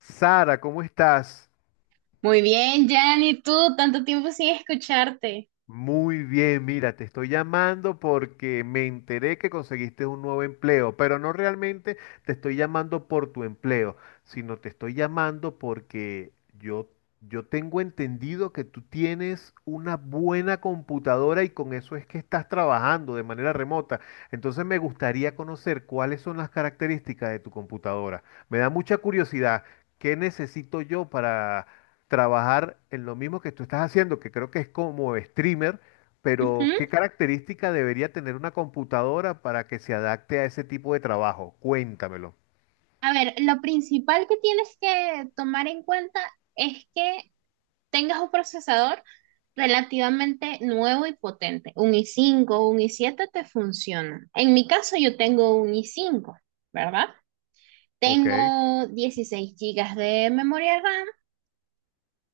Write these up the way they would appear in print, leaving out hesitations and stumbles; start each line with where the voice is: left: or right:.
left: Sara, ¿cómo estás?
right: Muy bien, Jan, ¿y tú? Tanto tiempo sin escucharte.
left: Muy bien, mira, te estoy llamando porque me enteré que conseguiste un nuevo empleo, pero no realmente te estoy llamando por tu empleo, sino te estoy llamando porque yo, yo tengo entendido que tú tienes una buena computadora y con eso es que estás trabajando de manera remota. Entonces me gustaría conocer cuáles son las características de tu computadora. Me da mucha curiosidad, ¿qué necesito yo para trabajar en lo mismo que tú estás haciendo, que creo que es como streamer, pero
right: Ujú.
left: ¿qué característica debería tener una computadora para que se adapte a ese tipo de trabajo? Cuéntamelo.
right: A ver, lo principal que tienes que tomar en cuenta es que tengas un procesador relativamente nuevo y potente. Un i5 un i7 te funcionan. En mi caso, yo tengo un i5, ¿verdad?
left: ¿Ok?
right: Tengo 16 gigas de memoria RAM,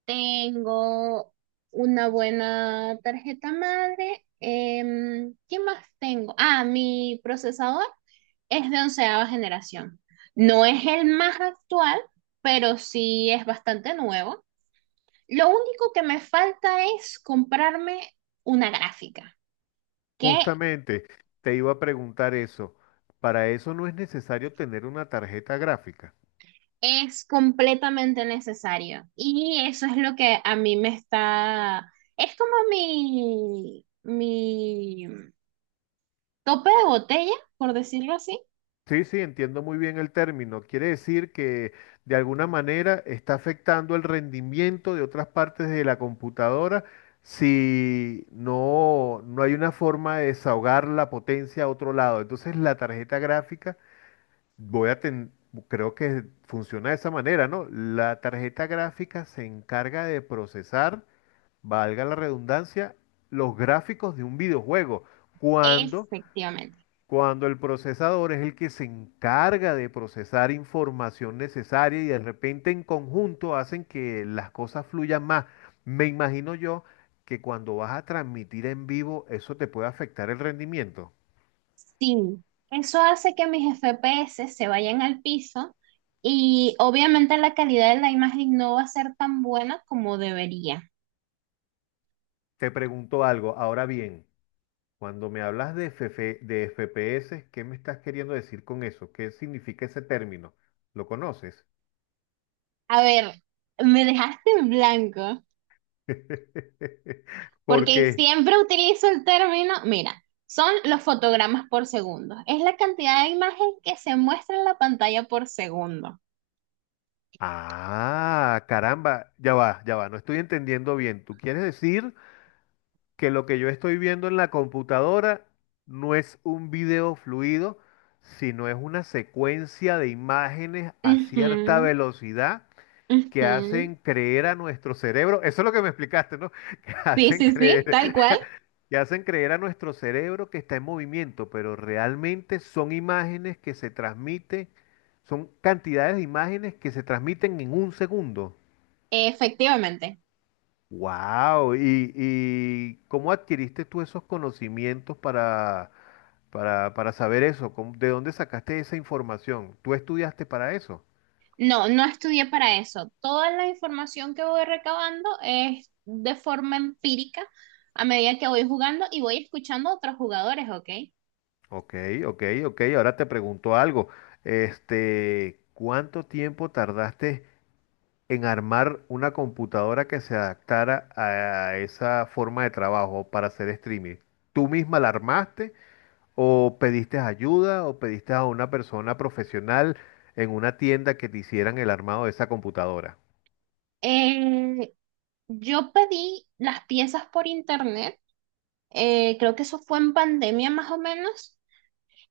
right: tengo una buena tarjeta madre. ¿Qué más tengo? Ah, mi procesador es de 11.ª generación. No es el más actual, pero sí es bastante nuevo. Lo único que me falta es comprarme una gráfica, que
left: Justamente te iba a preguntar eso. Para eso no es necesario tener una tarjeta gráfica.
right: es completamente necesario. Y eso es lo que a mí me está... Es como mi tope de botella, por decirlo así.
left: Sí, sí, entiendo muy bien el término. Quiere decir que de alguna manera está afectando el rendimiento de otras partes de la computadora si no, no hay una forma de desahogar la potencia a otro lado. Entonces la tarjeta gráfica, voy a ten- creo que funciona de esa manera, ¿no? La tarjeta gráfica se encarga de procesar, valga la redundancia, los gráficos de un videojuego. cuando
right: Efectivamente.
left: cuando el procesador es el que se encarga de procesar información necesaria y de repente en conjunto hacen que las cosas fluyan más. Me imagino yo que cuando vas a transmitir en vivo eso te puede afectar el rendimiento.
right: Sí, eso hace que mis FPS se vayan al piso y obviamente la calidad de la imagen no va a ser tan buena como debería.
left: Te pregunto algo, ahora bien, cuando me hablas de FF de FPS, ¿qué me estás queriendo decir con eso? ¿Qué significa ese término? ¿Lo conoces?
right: A ver, me dejaste en blanco porque
left: Porque
right: siempre utilizo el término, mira, son los fotogramas por segundo. Es la cantidad de imagen que se muestra en la pantalla por segundo.
left: ah, caramba, ya va, no estoy entendiendo bien. ¿Tú quieres decir que lo que yo estoy viendo en la computadora no es un video fluido, sino es una secuencia de imágenes a cierta
right: Ujú,
left: velocidad que
right: ujú.
left: hacen creer a nuestro cerebro, eso es lo que me explicaste, ¿no? Que
right: Sí,
left: hacen
right: sí,
left: creer,
right: sí, tal cual.
left: que hacen creer a nuestro cerebro que está en movimiento, pero realmente son imágenes que se transmiten, son cantidades de imágenes que se transmiten en un segundo.
right: Efectivamente.
left: Wow, ¿y cómo adquiriste tú esos conocimientos para, para saber eso? ¿Cómo- ¿De dónde sacaste esa información? ¿Tú estudiaste para eso?
right: No, no estudié para eso. Toda la información que voy recabando es de forma empírica a medida que voy jugando y voy escuchando a otros jugadores, ¿ok?
left: Ok, ok, ok. Ahora te pregunto algo. Este, ¿cuánto tiempo tardaste en armar una computadora que se adaptara a esa forma de trabajo para hacer streaming? ¿Tú misma la armaste ¿o pediste ayuda o pediste a una persona profesional en una tienda que te hicieran el armado de esa computadora?
right: Eh, yo pedí las piezas por internet, creo que eso fue en pandemia más o menos.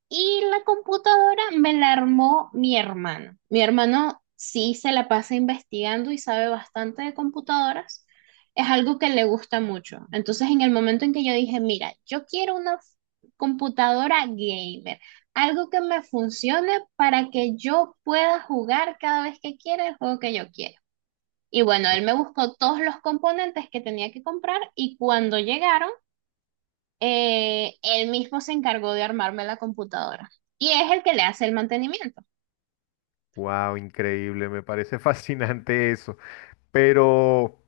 right: Y la computadora me la armó mi hermano. Mi hermano sí se la pasa investigando y sabe bastante de computadoras. Es algo que le gusta mucho. Entonces, en el momento en que yo dije, mira, yo quiero una computadora gamer, algo que me funcione para que yo pueda jugar cada vez que quiera el juego que yo quiero. Y bueno, él me buscó todos los componentes que tenía que comprar y cuando llegaron, él mismo se encargó de armarme la computadora y es el que le hace el mantenimiento.
left: ¡Wow! Increíble, me parece fascinante eso. Pero,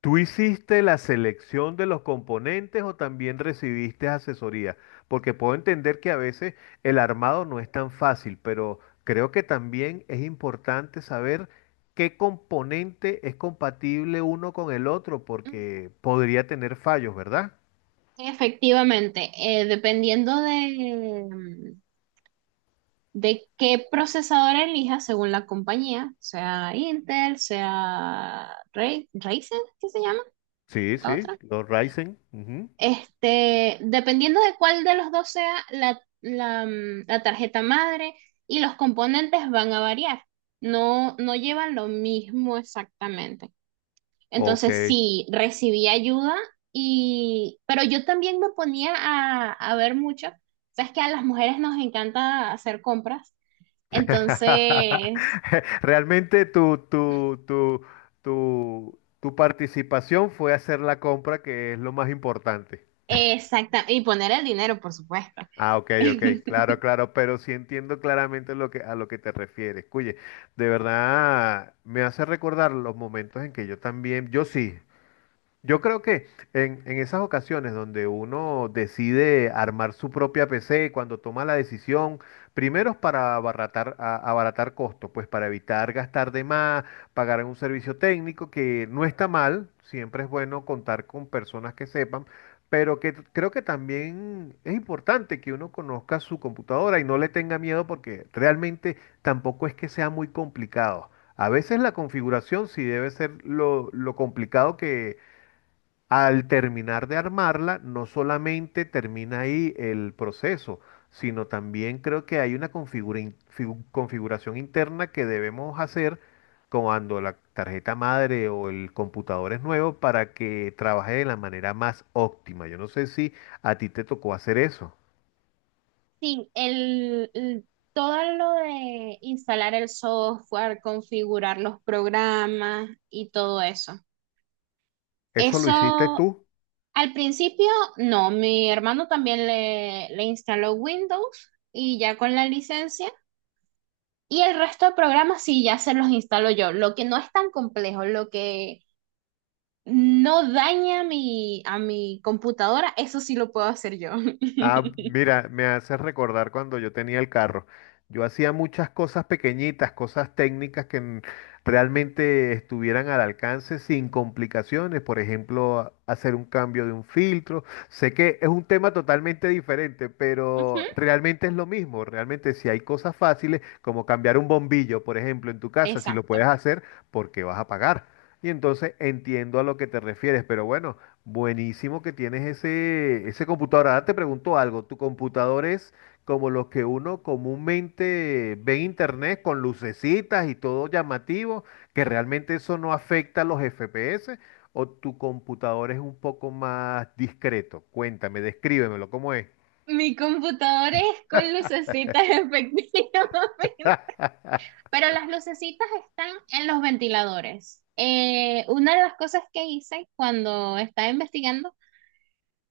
left: ¿tú hiciste la selección de los componentes o también recibiste asesoría? Porque puedo entender que a veces el armado no es tan fácil, pero creo que también es importante saber qué componente es compatible uno con el otro,
right: Mm,
left: porque podría tener fallos, ¿verdad?
right: Efectivamente, dependiendo de, qué procesador elija, según la compañía, sea Intel, sea Ryzen, ¿qué se llama
left: Sí,
right: la
left: sí,
right: otra?
left: los Ryzen. Ujú.
right: Este, dependiendo de cuál de los dos sea la tarjeta madre y los componentes van a variar. No, no llevan lo mismo exactamente.
left: Ok.
right: Entonces sí, recibí ayuda pero yo también me ponía a ver mucho. Sabes que a las mujeres nos encanta hacer compras, entonces,
left: Realmente tu participación fue hacer la compra, que es lo más importante.
right: exacta, y poner el dinero, por supuesto.
left: Ah, ok, ok, claro, claro, pero sí entiendo claramente lo que, a lo que te refieres. Oye, de verdad me hace recordar los momentos en que yo también, yo sí, yo creo que en esas ocasiones donde uno decide armar su propia PC, cuando toma la decisión, primero es para abaratar, abaratar costos, pues para evitar gastar de más, pagar en un servicio técnico, que no está mal, siempre es bueno contar con personas que sepan, pero creo que también es importante que uno conozca su computadora y no le tenga miedo porque realmente tampoco es que sea muy complicado. A veces la configuración sí debe ser lo complicado que al terminar de armarla, no solamente termina ahí el proceso, sino también creo que hay una configuración interna que debemos hacer cuando la tarjeta madre o el computador es nuevo para que trabaje de la manera más óptima. Yo no sé si a ti te tocó hacer eso.
right: Sí, todo lo de instalar el software, configurar los programas y todo eso.
left: ¿Eso lo hiciste
right: Eso
left: tú?
right: al principio no, mi hermano también le instaló Windows y ya con la licencia. Y el resto de programas sí, ya se los instalo yo. Lo que no es tan complejo, lo que no daña a mi computadora, eso sí lo puedo hacer yo.
left: Ah, mira, me hace recordar cuando yo tenía el carro. Yo hacía muchas cosas pequeñitas, cosas técnicas realmente estuvieran al alcance sin complicaciones. Por ejemplo, hacer un cambio de un filtro. Sé que es un tema totalmente diferente,
right: Ujú.
left: pero realmente es lo mismo. Realmente si hay cosas fáciles, como cambiar un bombillo, por ejemplo, en tu casa, si lo puedes
right: Exacto.
left: hacer, ¿por qué vas a pagar? Y entonces entiendo a lo que te refieres, pero bueno. Buenísimo que tienes ese, ese computador. Ahora te pregunto algo. ¿Tu computador es como los que uno comúnmente ve en internet con lucecitas y todo llamativo, que realmente eso no afecta los FPS? ¿O tu computador es un poco más discreto? Cuéntame, descríbemelo, ¿cómo es?
right: Mi computadora es con lucecitas, efectivamente. Pero las lucecitas están en los ventiladores. Una de las cosas que hice cuando estaba investigando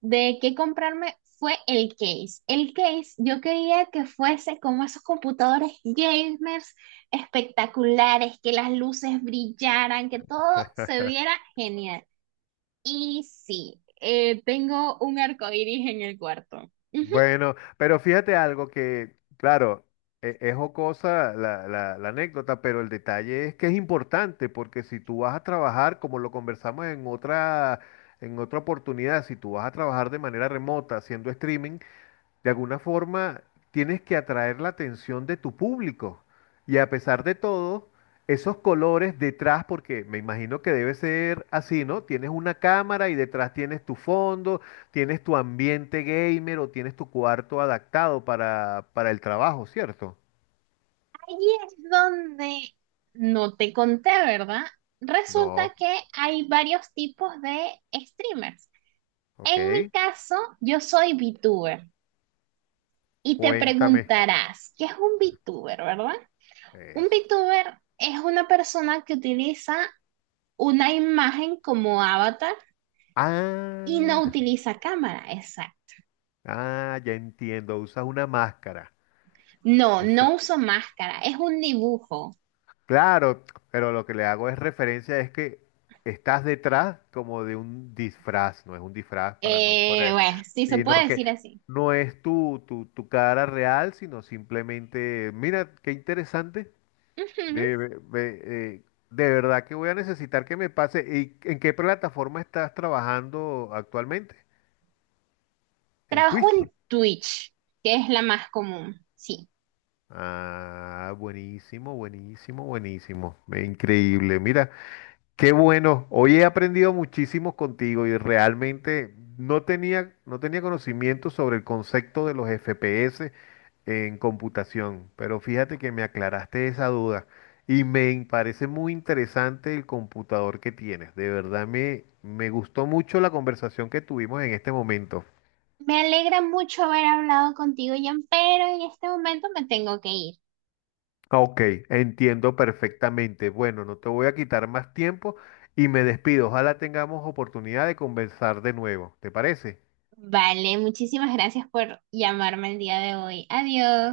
right: de qué comprarme fue el case. El case yo quería que fuese como esos computadores gamers espectaculares, que las luces brillaran, que todo se viera genial. Y sí, tengo un arco iris en el cuarto. Ujú.
left: Bueno, pero fíjate algo que, claro, es jocosa la anécdota, pero el detalle es que es importante, porque si tú vas a trabajar, como lo conversamos en otra oportunidad, si tú vas a trabajar de manera remota haciendo streaming, de alguna forma tienes que atraer la atención de tu público. Y a pesar de todo, esos colores detrás, porque me imagino que debe ser así, ¿no? Tienes una cámara y detrás tienes tu fondo, tienes tu ambiente gamer o tienes tu cuarto adaptado para el trabajo, ¿cierto?
right: Ahí es donde no te conté, ¿verdad? Resulta
left: No,
right: que hay varios tipos de streamers. En mi
left: ok.
right: caso, yo soy VTuber. Y te
left: Cuéntame
right: preguntarás, ¿qué es un VTuber, verdad? Un
left: eso.
right: VTuber es una persona que utiliza una imagen como avatar y
left: Ah,
right: no utiliza cámara, exacto.
left: ah, ya entiendo. Usas una máscara.
right: No,
left: Usa-
right: no uso máscara, es un dibujo.
left: Claro, pero lo que le hago es referencia es que estás detrás como de un disfraz, no es un disfraz para no poner,
right: Bueno, sí se
left: sino
right: puede decir
left: que
right: así.
left: no es tu cara real, sino simplemente, mira, qué interesante,
right: Ujú.
left: de, de verdad que voy a necesitar que me pase. ¿Y en qué plataforma estás trabajando actualmente? ¿En
right: Trabajo
left: Twitch?
right: en Twitch, que es la más común, sí.
left: Ah, buenísimo, buenísimo, buenísimo, ve, increíble, mira. Qué bueno, hoy he aprendido muchísimo contigo y realmente no tenía conocimiento sobre el concepto de los FPS en computación, pero fíjate que me aclaraste esa duda y me parece muy interesante el computador que tienes. De verdad me gustó mucho la conversación que tuvimos en este momento.
right: Me alegra mucho haber hablado contigo, Jan, pero en este momento me tengo que ir.
left: Ok, entiendo perfectamente. Bueno, no te voy a quitar más tiempo y me despido. Ojalá tengamos oportunidad de conversar de nuevo. ¿Te parece?
right: Vale, muchísimas gracias por llamarme el día de hoy. Adiós.